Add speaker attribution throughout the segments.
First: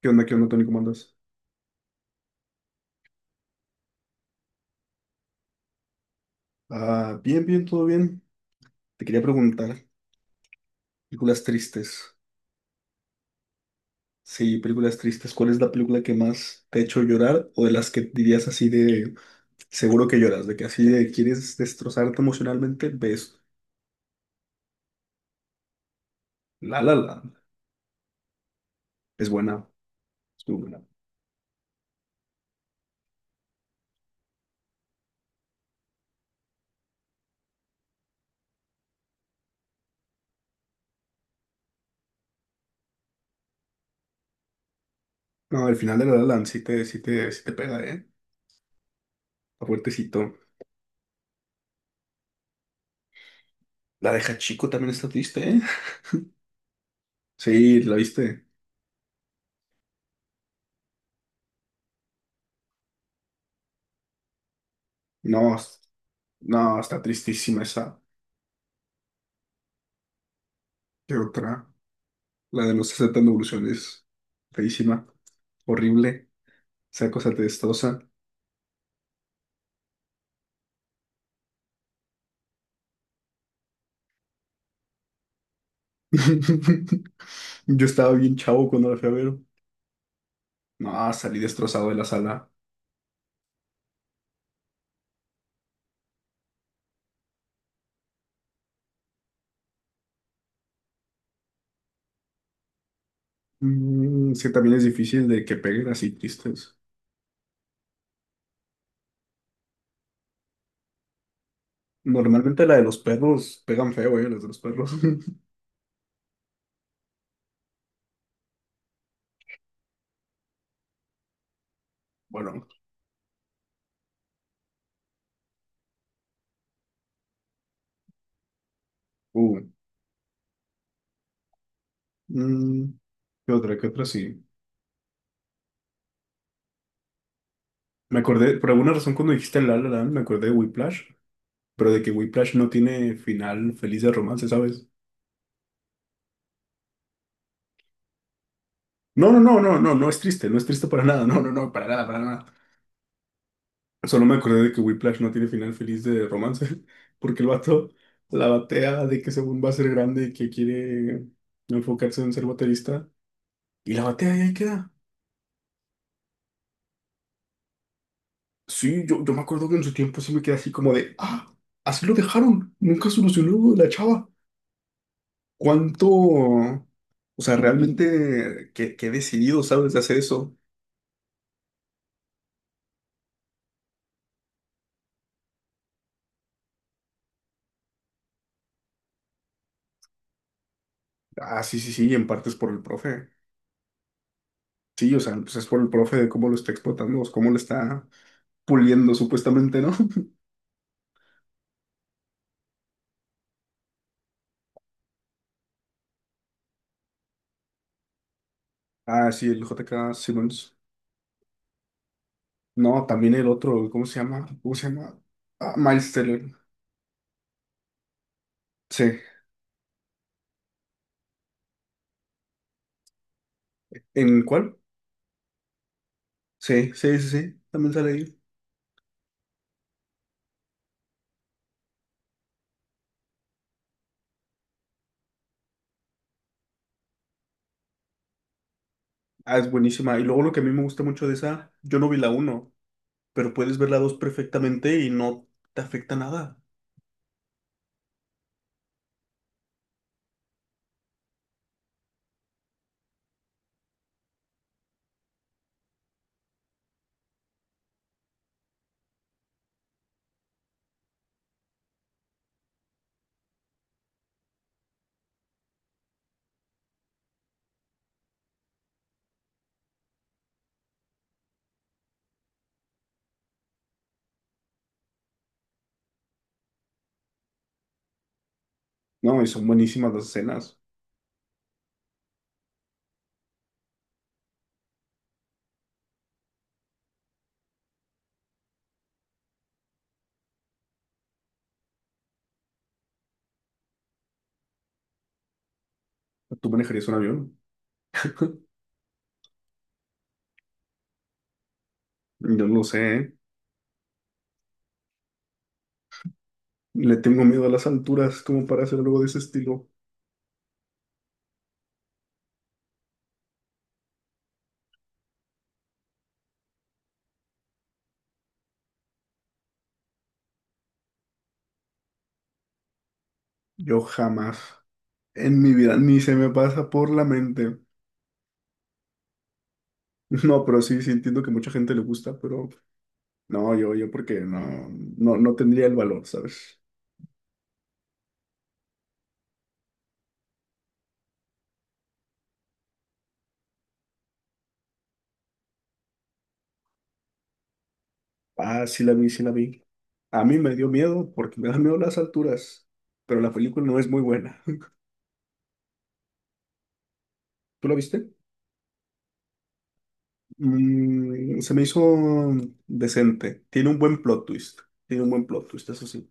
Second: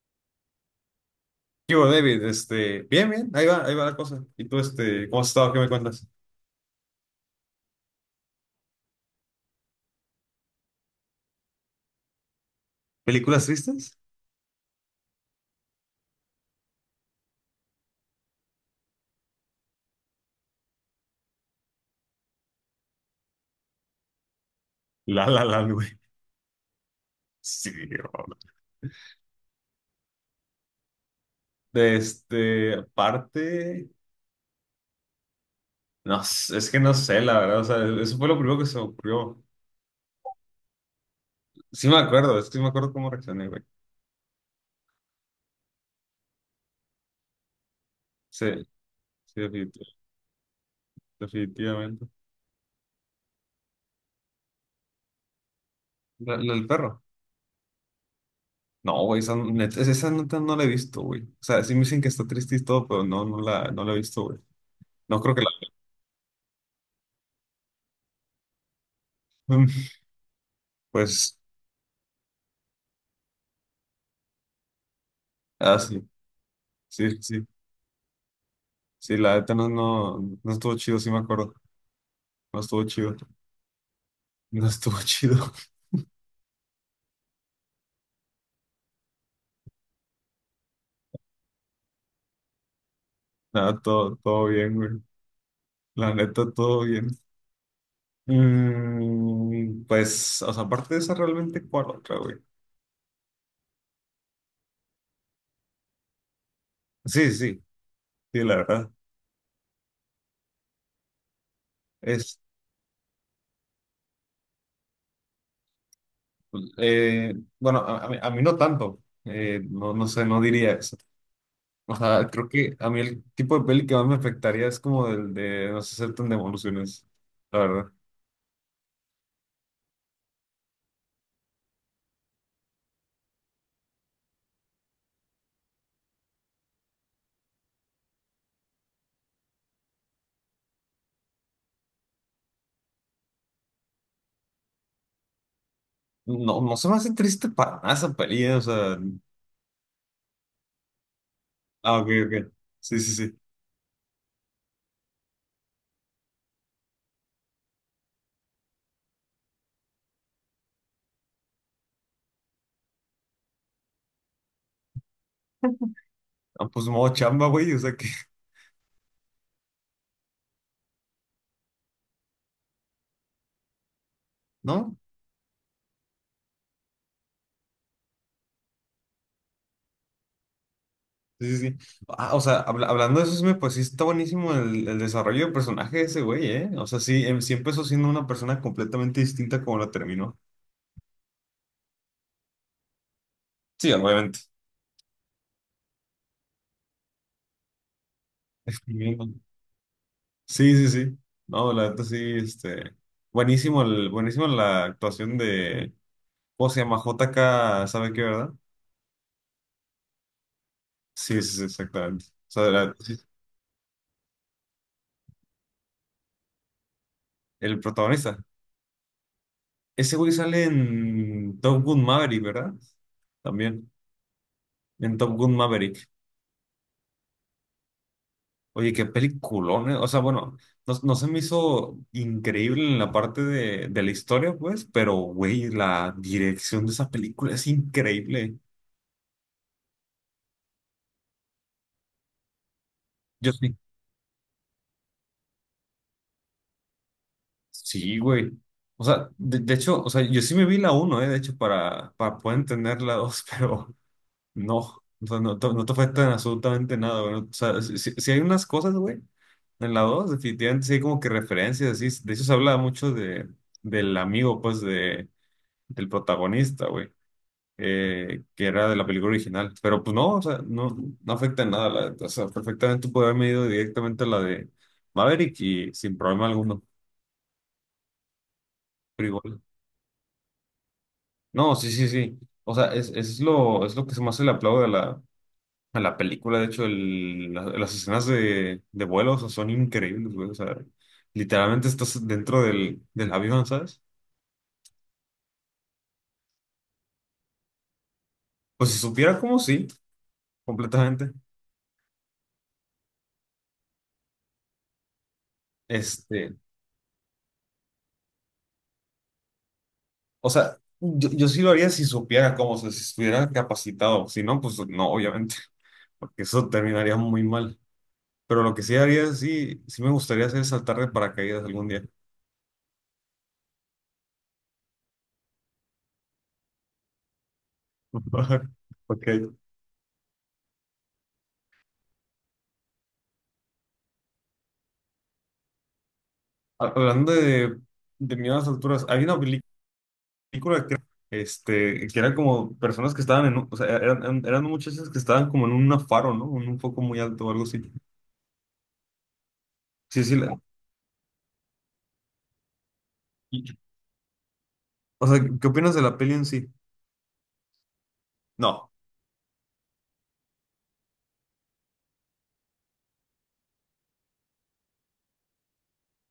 Speaker 1: Qué onda, Tony? ¿Cómo andas?
Speaker 2: ¿Qué hubo, David? Bien, bien, ahí va la cosa. ¿Y tú, cómo has estado? ¿Qué me cuentas?
Speaker 1: Ah, bien, bien, todo bien. Te quería preguntar, películas tristes.
Speaker 2: ¿Películas tristes?
Speaker 1: Sí, películas tristes. ¿Cuál es la película que más te ha hecho llorar o de las que dirías así de seguro que lloras, de que así de quieres destrozarte emocionalmente? Ves
Speaker 2: La La la, güey.
Speaker 1: La La Land.
Speaker 2: Sí, bro.
Speaker 1: Es buena, es muy buena.
Speaker 2: Aparte, es que no sé, la verdad, o sea, eso fue lo primero que se me ocurrió. Sí me acuerdo, es que sí me acuerdo cómo reaccioné, güey.
Speaker 1: No, el final de La La Land sí te pega, ¿eh?
Speaker 2: Sí, sí,
Speaker 1: Está fuertecito.
Speaker 2: definitivamente.
Speaker 1: La de Hachiko también está triste, ¿eh?
Speaker 2: ¿La del perro?
Speaker 1: Sí, ¿la viste?
Speaker 2: No, güey, esa neta no la he visto, güey. O sea, sí me dicen que está triste y todo, pero no, no la he visto, güey. No creo que la.
Speaker 1: No, no, está tristísima esa. ¿Qué
Speaker 2: Pues,
Speaker 1: otra? La de los 60 en evolución feísima,
Speaker 2: ah, sí,
Speaker 1: horrible, esa
Speaker 2: sí,
Speaker 1: cosa te
Speaker 2: sí.
Speaker 1: destroza.
Speaker 2: Sí, la neta no estuvo chido, sí me acuerdo. No estuvo chido. No estuvo chido.
Speaker 1: Yo estaba bien chavo cuando la fui a ver. No, salí destrozado de la sala.
Speaker 2: Nada, todo bien, güey. La neta, todo bien. Pues, o sea, aparte de esa, realmente, ¿cuál otra, güey?
Speaker 1: Mm, sí, también es difícil de que peguen así tristes.
Speaker 2: Sí, sí, sí, la verdad. Es,
Speaker 1: Normalmente la de los perros pegan feo, las de los perros.
Speaker 2: eh, bueno, a mí no tanto. No sé, no diría eso. O sea, creo
Speaker 1: Bueno,
Speaker 2: que a mí el tipo de peli que más me afectaría es como el de No se aceptan devoluciones, la verdad.
Speaker 1: uh, mm, ¿qué otra? ¿Qué otra? Sí. Me acordé, por alguna razón cuando dijiste en La La Land, me acordé de Whiplash, pero de que Whiplash no tiene final feliz de romance, ¿sabes?
Speaker 2: No, no se me hace triste para nada esa peli, o sea.
Speaker 1: No, no, no, no, no, no es triste, no es triste para nada, no, no, no, para
Speaker 2: Ah,
Speaker 1: nada,
Speaker 2: ok,
Speaker 1: para nada.
Speaker 2: ok. Sí, sí, sí.
Speaker 1: Solo me acordé de que Whiplash no tiene final feliz de romance, porque el vato la batea de que según va a ser grande y que quiere enfocarse en ser baterista, y la batea y ahí queda.
Speaker 2: Ah, pues modo chamba, güey, o sea que,
Speaker 1: Sí, yo me acuerdo que en su tiempo sí me quedé así como de, ah, así lo dejaron, nunca solucionó la chava.
Speaker 2: ¿no?
Speaker 1: ¿Cuánto? O sea, realmente, qué, qué decidido, ¿sabes? De hacer eso.
Speaker 2: Sí, sí, sí. Ah, o sea, hablando de eso, pues sí está buenísimo el desarrollo de personaje de ese güey, ¿eh? O sea, sí, sí empezó siendo una persona completamente distinta como la terminó.
Speaker 1: Ah, sí, sí, sí, en parte es por el profe.
Speaker 2: Sí, obviamente.
Speaker 1: Sí, o sea, pues es por el profe de cómo lo está explotando, o cómo lo está puliendo
Speaker 2: Escribiendo.
Speaker 1: supuestamente, ¿no?
Speaker 2: Sí, sí, sí. No, la neta sí. Buenísimo, buenísimo la actuación de. ¿Cómo se llama? JK, ¿sabe qué, verdad?
Speaker 1: Ah, sí, el J. K. Simmons.
Speaker 2: Sí, sí, sí, exactamente. O sea,
Speaker 1: No, también el otro, ¿cómo se llama? ¿Cómo se llama? Ah, Miles Teller.
Speaker 2: el protagonista.
Speaker 1: Sí.
Speaker 2: Ese güey sale en Top Gun Maverick, ¿verdad? También,
Speaker 1: ¿En cuál?
Speaker 2: en Top Gun Maverick.
Speaker 1: Sí, sí, sí, sí. También sale ahí.
Speaker 2: Oye, qué peliculón, ¿eh? O sea, bueno, no, no se me hizo increíble en la parte de la historia, pues, pero, güey, la dirección de esa película es increíble.
Speaker 1: Ah, es buenísima. Y luego lo que a mí me gusta mucho de esa, yo no vi la uno,
Speaker 2: Yo
Speaker 1: pero
Speaker 2: sí.
Speaker 1: puedes ver la 2 perfectamente y no te afecta nada.
Speaker 2: Sí, güey. O sea, de hecho, o sea, yo sí me vi la uno, ¿eh? De hecho, para poder entender la dos, pero no, o sea, no, no te afectan absolutamente nada, güey. O sea, si hay unas cosas, güey, en la 2 definitivamente sí hay como que referencias, así. De eso se habla mucho del amigo, pues, del protagonista, güey, que era de la película original. Pero pues no, o sea, no afecta en nada. La neta. O sea, perfectamente puede haberme ido directamente a la de Maverick y sin problema alguno. Pero
Speaker 1: No, y
Speaker 2: igual.
Speaker 1: son buenísimas las escenas.
Speaker 2: No, sí, sí, sí. O sea, es lo que se me hace el aplauso a la película, de hecho, las escenas de vuelo, o sea, son increíbles, güey. O sea, literalmente estás dentro del avión, ¿sabes?
Speaker 1: ¿Tú manejarías un avión?
Speaker 2: Pues si supiera cómo, sí, completamente.
Speaker 1: Yo no lo sé, ¿eh?
Speaker 2: Este,
Speaker 1: Le tengo miedo a las alturas como para hacer algo de ese estilo.
Speaker 2: o sea, yo sí lo haría si supiera cómo, o sea, si estuviera capacitado. Si no, pues no, obviamente, porque eso terminaría muy mal. Pero lo que sí haría, sí me gustaría hacer es saltar de paracaídas algún día.
Speaker 1: Yo jamás en mi vida ni se me pasa por la mente.
Speaker 2: Ok.
Speaker 1: No, pero sí, sí entiendo que mucha gente le gusta, pero no, yo porque no, no, no tendría el valor, ¿sabes?
Speaker 2: Hablando de miedo a las alturas, hay una película que, eran como personas que estaban o sea, eran muchachas que estaban como en un faro, ¿no? En un foco muy alto o algo así.
Speaker 1: Ah, sí la vi, sí la vi.
Speaker 2: Sí, sí.
Speaker 1: A mí me dio miedo porque me dan miedo las alturas, pero la
Speaker 2: Y-
Speaker 1: película no es muy buena.
Speaker 2: o sea, ¿qué opinas de la peli en sí?
Speaker 1: ¿Tú la viste?
Speaker 2: No,
Speaker 1: Mm, se me hizo decente. Tiene un buen plot twist. Tiene un buen plot twist, eso sí.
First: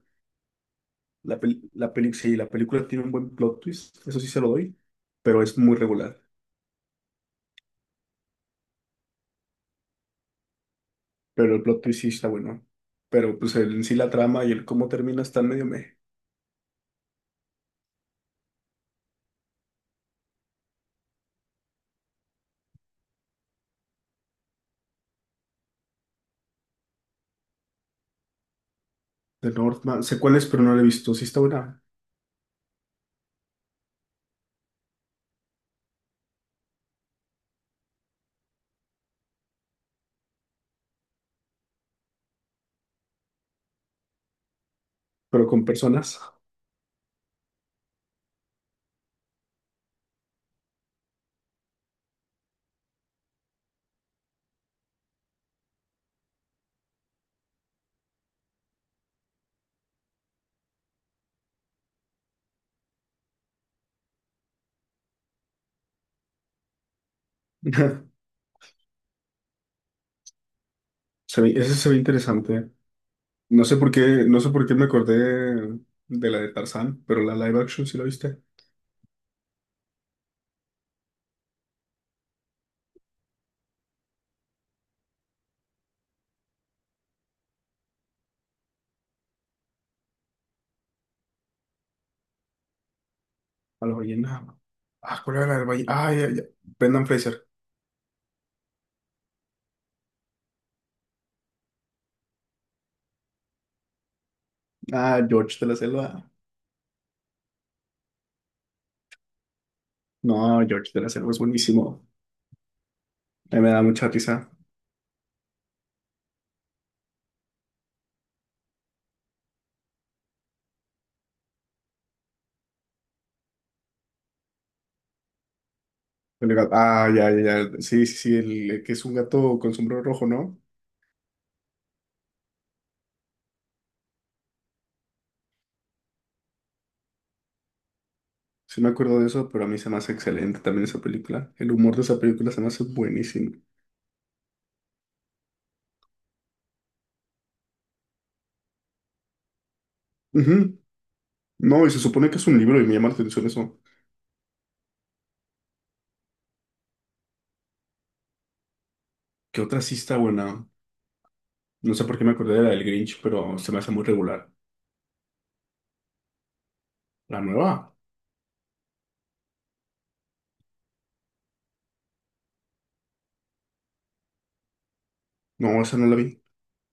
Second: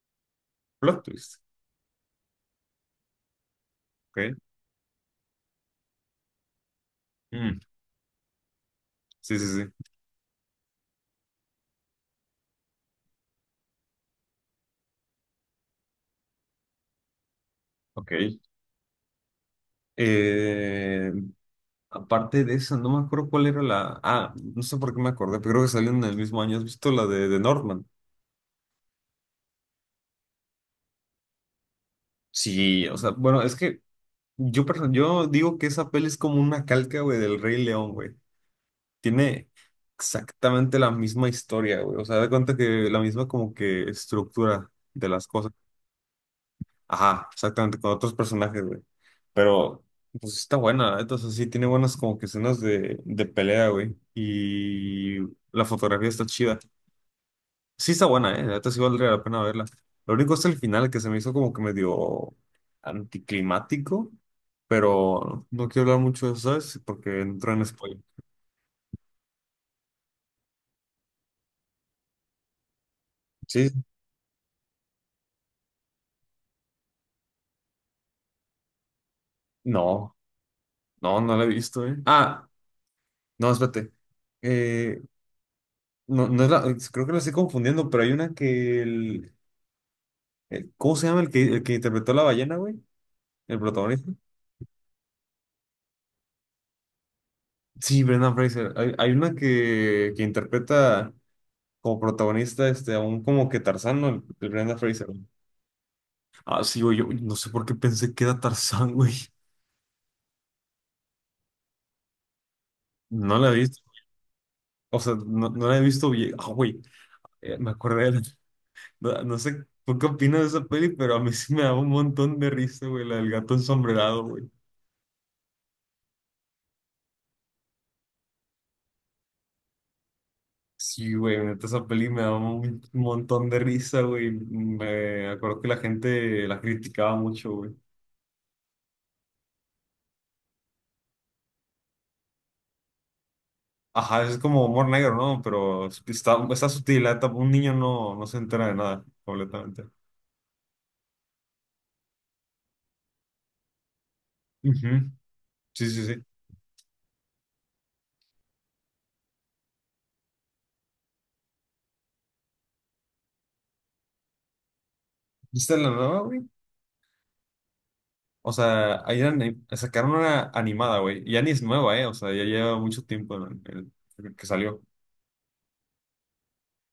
Speaker 2: plot twist.
Speaker 1: Sí, la película tiene un buen plot twist, eso sí
Speaker 2: Ok.
Speaker 1: se lo doy, pero es muy regular.
Speaker 2: Mm, sí, sí, sí.
Speaker 1: Pero el plot twist sí está bueno. Pero pues en sí la trama y el cómo termina está medio meh.
Speaker 2: Ok. Eh, aparte de esa, no me acuerdo cuál era la. Ah, no sé por qué me acordé, pero creo que salió en el mismo año. ¿Has visto la de Norman?
Speaker 1: The Northman, sé cuál es, pero no la he visto. Sí está buena,
Speaker 2: Sí, o sea, bueno, es que yo digo que esa peli es como una calca, güey, del Rey León, güey. Tiene exactamente la misma historia, güey. O sea, de cuenta que la misma como que estructura de las
Speaker 1: pero
Speaker 2: cosas.
Speaker 1: con personas.
Speaker 2: Ajá, exactamente, con otros personajes, güey. Pero, pues está buena, entonces sí, tiene buenas como que escenas de pelea, güey. Y la fotografía está chida. Sí está buena, eh. La neta sí valdría la pena verla. Lo único es el final que se me hizo como que medio anticlimático, pero no quiero hablar mucho de eso, ¿sabes? Porque entró en spoiler.
Speaker 1: Ese se ve interesante. No
Speaker 2: Sí,
Speaker 1: sé por qué, no sé por qué me acordé de la de Tarzán, pero la live action sí la viste.
Speaker 2: no. No, no la he visto, ¿eh? Ah, no, espérate. Eh, no, no es la, creo que la estoy confundiendo, pero hay una que ¿cómo se llama el que, interpretó a la ballena, güey? El
Speaker 1: A la
Speaker 2: protagonista.
Speaker 1: ballena. Ah, ¿cuál era la del ballena? Ah, ya, ya. Brendan Fraser.
Speaker 2: Sí, Brendan Fraser. Hay una que interpreta como protagonista a un como que Tarzán, ¿no? El Brendan Fraser.
Speaker 1: Ah, George de la Selva.
Speaker 2: Ah, sí, güey, yo no sé por qué pensé que era Tarzán, güey.
Speaker 1: No, George de la Selva es buenísimo.
Speaker 2: No la he
Speaker 1: A mí me
Speaker 2: visto.
Speaker 1: da mucha risa.
Speaker 2: O sea, no la he visto bien. Ah, güey, me acordé. No, no sé tú qué opinas de esa peli, pero a mí sí me daba un montón de risa, güey, la del gato ensombrerado, güey.
Speaker 1: Ah, ya, ya, ya. Sí, sí, sí, el que es un gato con sombrero rojo, ¿no?
Speaker 2: Sí, güey, neta, esa peli me daba un montón de risa, güey. Me acuerdo que la gente la criticaba mucho, güey.
Speaker 1: Sí me acuerdo de eso, pero a mí se me hace excelente también esa película. El humor de esa película se me hace buenísimo.
Speaker 2: Ajá, es como humor negro, ¿no? Pero está sutil, la neta, un niño no se entera de nada, completamente.
Speaker 1: Ujú. No, y se supone que es un libro y me llama la atención eso.
Speaker 2: Ujú, sí, sí, sí.
Speaker 1: ¿Qué otra sí está buena? No sé por qué me acordé de la del Grinch, pero se me hace muy regular.
Speaker 2: ¿Viste la nueva, güey?
Speaker 1: ¿La nueva?
Speaker 2: O sea, ahí sacaron una animada, güey. Y ya ni es nueva, ¿eh? O sea, ya lleva mucho tiempo que salió.
Speaker 1: No, esa no la vi.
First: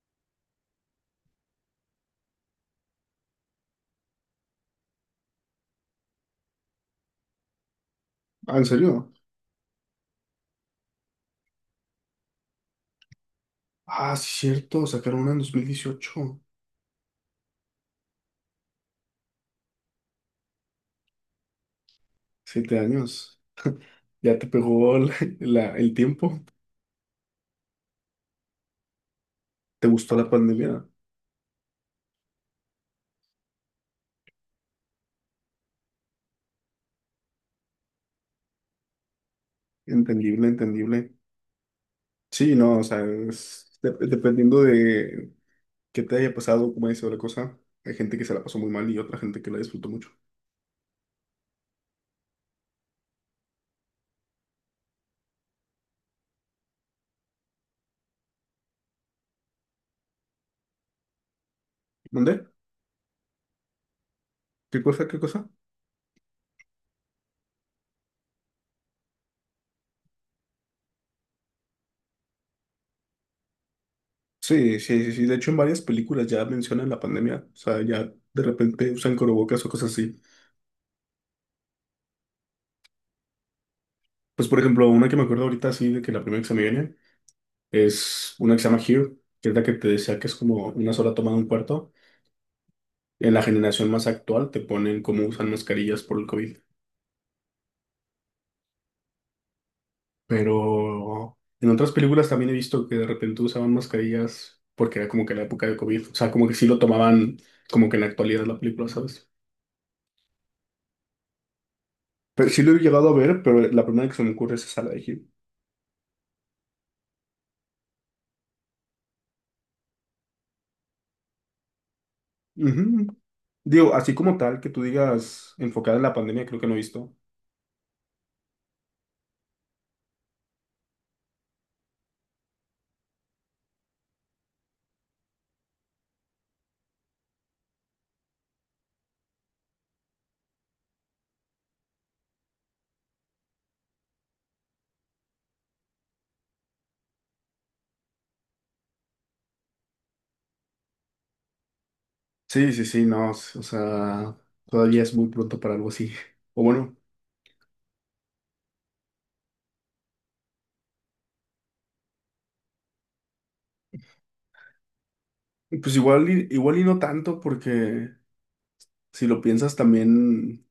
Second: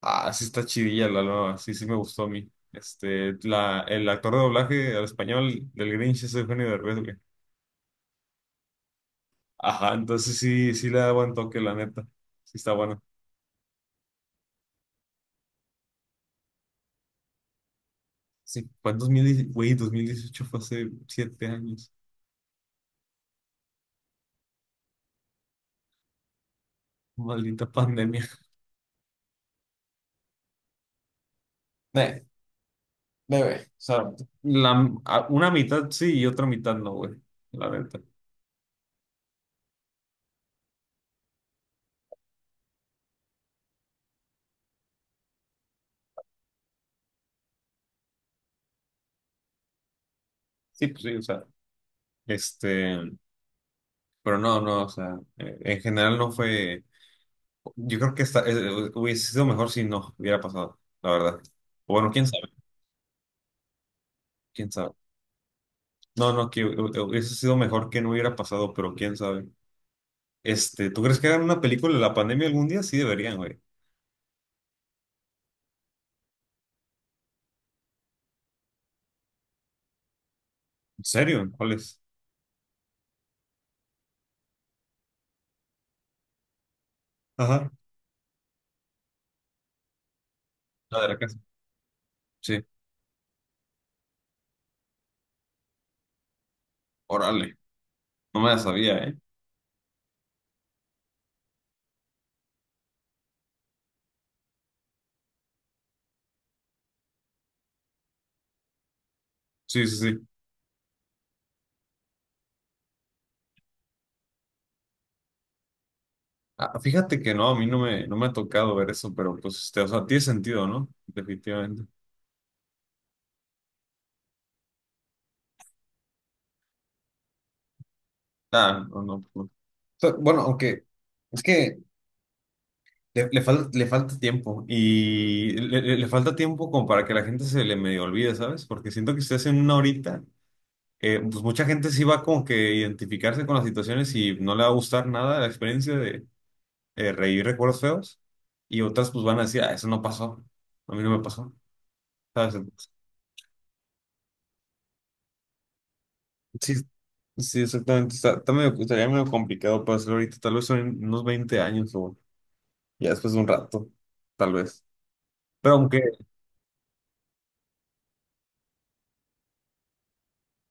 Speaker 2: Ah, sí está chidilla la nueva, sí me gustó a mí. El actor de doblaje al español del Grinch es Eugenio Derbez, güey.
Speaker 1: Ah, ¿en serio?
Speaker 2: Ajá, entonces sí le da buen toque, la neta. Sí está bueno.
Speaker 1: Ah, sí, cierto. Sacaron una en 2018.
Speaker 2: Sí, fue en 2010, güey, 2018 fue hace 7 años.
Speaker 1: 7 años. Ya te pegó el tiempo.
Speaker 2: Maldita pandemia.
Speaker 1: ¿Te gustó la pandemia?
Speaker 2: Eh, bebé, o sea, una mitad sí y otra mitad no, güey, la neta.
Speaker 1: Entendible, entendible. Sí, no, o sea, dependiendo de qué te haya pasado, cómo haya sido la cosa, hay gente que se la pasó muy mal y otra gente que la disfrutó mucho.
Speaker 2: Sí, pues sí, o sea, este, pero no, no, o sea, en general no fue. Yo creo que hubiese sido mejor si no hubiera pasado, la verdad. O bueno, quién
Speaker 1: ¿Dónde?
Speaker 2: sabe, quién
Speaker 1: ¿Qué
Speaker 2: sabe.
Speaker 1: cosa? ¿Qué cosa?
Speaker 2: No, no, que hubiese sido mejor que no hubiera pasado, pero quién sabe. ¿Tú crees que hagan una película de la pandemia algún día? Sí deberían, güey.
Speaker 1: Sí, sí, sí, sí. De hecho, en varias películas ya mencionan la pandemia. O sea, ya de repente usan corobocas o cosas así.
Speaker 2: ¿En serio? ¿Cuál es?
Speaker 1: Pues, por ejemplo, una que me acuerdo ahorita, así, de que la primera que se me viene
Speaker 2: Ajá.
Speaker 1: es una que se llama Here, que es la que te decía que es como una
Speaker 2: La de
Speaker 1: sola
Speaker 2: la
Speaker 1: toma de
Speaker 2: casa.
Speaker 1: un cuarto.
Speaker 2: Sí.
Speaker 1: En la generación más actual te ponen cómo usan mascarillas por el COVID.
Speaker 2: Órale. No me la sabía, ¿eh?
Speaker 1: Pero en otras películas también he visto que de repente usaban mascarillas porque era como que la época de COVID. O sea, como que sí lo tomaban como que en la actualidad de la película, ¿sabes?
Speaker 2: Sí, sí, sí.
Speaker 1: Pero sí lo he llegado a ver, pero la primera que se me ocurre es esa, la de Him.
Speaker 2: Ah, fíjate que no, a mí no me ha tocado ver eso, pero pues, o sea, tiene sentido, ¿no? Definitivamente.
Speaker 1: Ujú. Digo, así como tal, que tú digas enfocada en la pandemia, creo que no he visto.
Speaker 2: Ah, no, no. No. Bueno, aunque, es que le falta tiempo y le falta tiempo como para que la gente se le medio olvide, ¿sabes? Porque siento que si hacen una horita, pues mucha gente sí va como que identificarse con las situaciones y no le va a gustar nada la experiencia de reír recuerdos feos y otras pues van a decir, ah, eso no pasó, a mí no me pasó, ¿sabes?
Speaker 1: Sí, sí,
Speaker 2: Entonces,
Speaker 1: sí, no. O sea, todavía es muy pronto para algo así. O
Speaker 2: sí,
Speaker 1: bueno,
Speaker 2: sí, exactamente. Estaría medio complicado para hacerlo ahorita, tal vez en unos 20 años o ya después de un rato, tal vez. Pero
Speaker 1: pues
Speaker 2: aunque...
Speaker 1: igual, igual y no tanto, porque si lo piensas también.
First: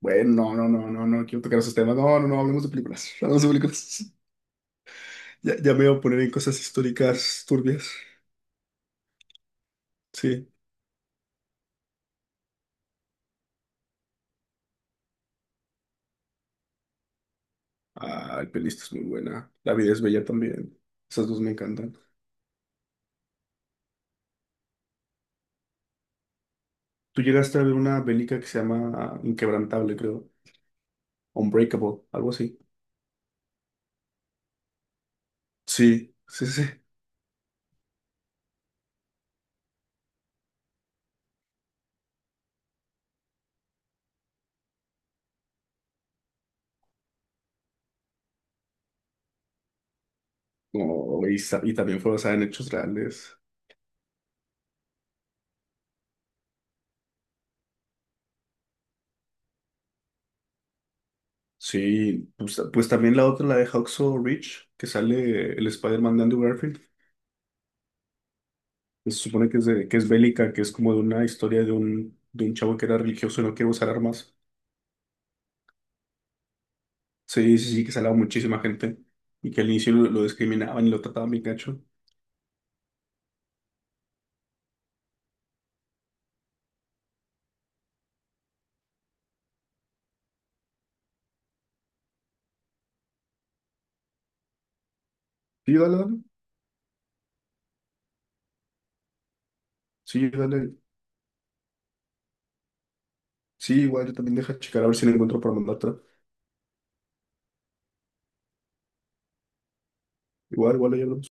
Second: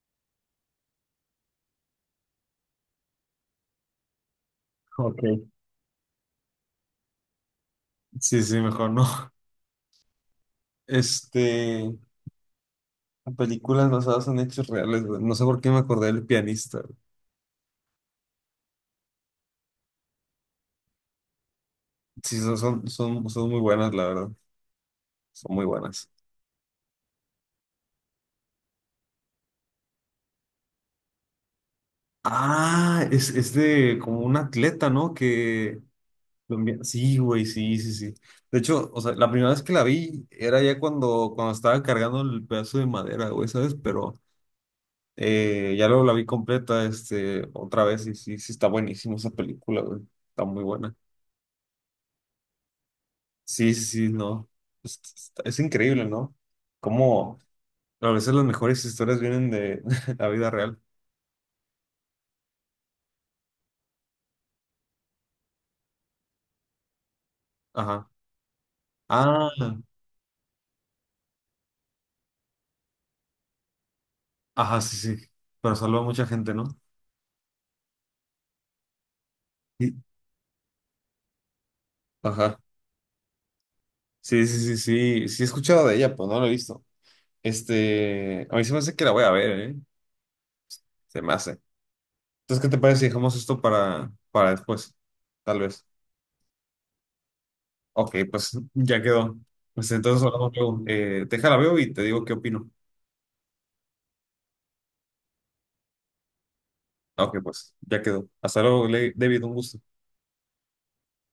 Speaker 1: Bueno, no, no, no, no, no quiero tocar esos temas. No, no, no, hablemos de películas. Hablemos de películas.
Speaker 2: Ok.
Speaker 1: Ya, ya me voy a poner en cosas históricas turbias.
Speaker 2: Sí, sí, mejor no.
Speaker 1: Sí.
Speaker 2: Este, películas basadas en hechos reales, güey. No sé por qué me acordé del pianista. Güey.
Speaker 1: Ah, el pelista es muy buena. La vida es bella también. Esas dos me encantan.
Speaker 2: Sí, son muy buenas, la verdad. Son muy buenas.
Speaker 1: Tú llegaste a ver una bélica que se llama ah, Inquebrantable, creo. Unbreakable, algo así.
Speaker 2: Ah, es de como un atleta, ¿no?
Speaker 1: Sí, sí, sí.
Speaker 2: Sí, güey, sí, sí, sí. De hecho, o sea, la primera vez que la vi era ya cuando estaba cargando el pedazo de madera, güey, ¿sabes? Pero ya luego la vi completa, otra vez, y sí está buenísima esa película, güey. Está muy buena.
Speaker 1: No, y, y también fue basada en hechos reales.
Speaker 2: Sí, sí, sí, no. Es increíble, ¿no? Cómo a veces las mejores historias vienen de la vida real.
Speaker 1: Sí, pues, pues también la otra, la de Hacksaw Ridge, que sale el Spider-Man de Andrew Garfield.
Speaker 2: Ajá.
Speaker 1: Se supone
Speaker 2: Ah,
Speaker 1: que es, que es bélica, que es como de una historia de un chavo que era religioso y no quiere usar armas.
Speaker 2: ajá, sí, sí. Pero salva a mucha gente, ¿no?
Speaker 1: Sí, sí, sí, que salaba muchísima gente y que al inicio
Speaker 2: Sí.
Speaker 1: lo discriminaban y lo trataban bien gacho.
Speaker 2: Ajá. Sí, sí, sí, sí. Sí he escuchado de ella, pues no la he visto. A mí se me hace que la voy a ver, ¿eh? Se me hace. Entonces, ¿qué te parece si dejamos esto para después? Tal
Speaker 1: Sí,
Speaker 2: vez.
Speaker 1: dale, dale.
Speaker 2: Ok, pues ya quedó. Pues entonces
Speaker 1: Sí,
Speaker 2: hablamos
Speaker 1: dale.
Speaker 2: luego. Déjala veo y te digo qué opino.
Speaker 1: Sí, igual yo también deja checar a ver si la encuentro para mandártela.
Speaker 2: Ok, pues ya quedó. Hasta luego, David, un gusto.
Speaker 1: Igual, igual, ahí hablamos.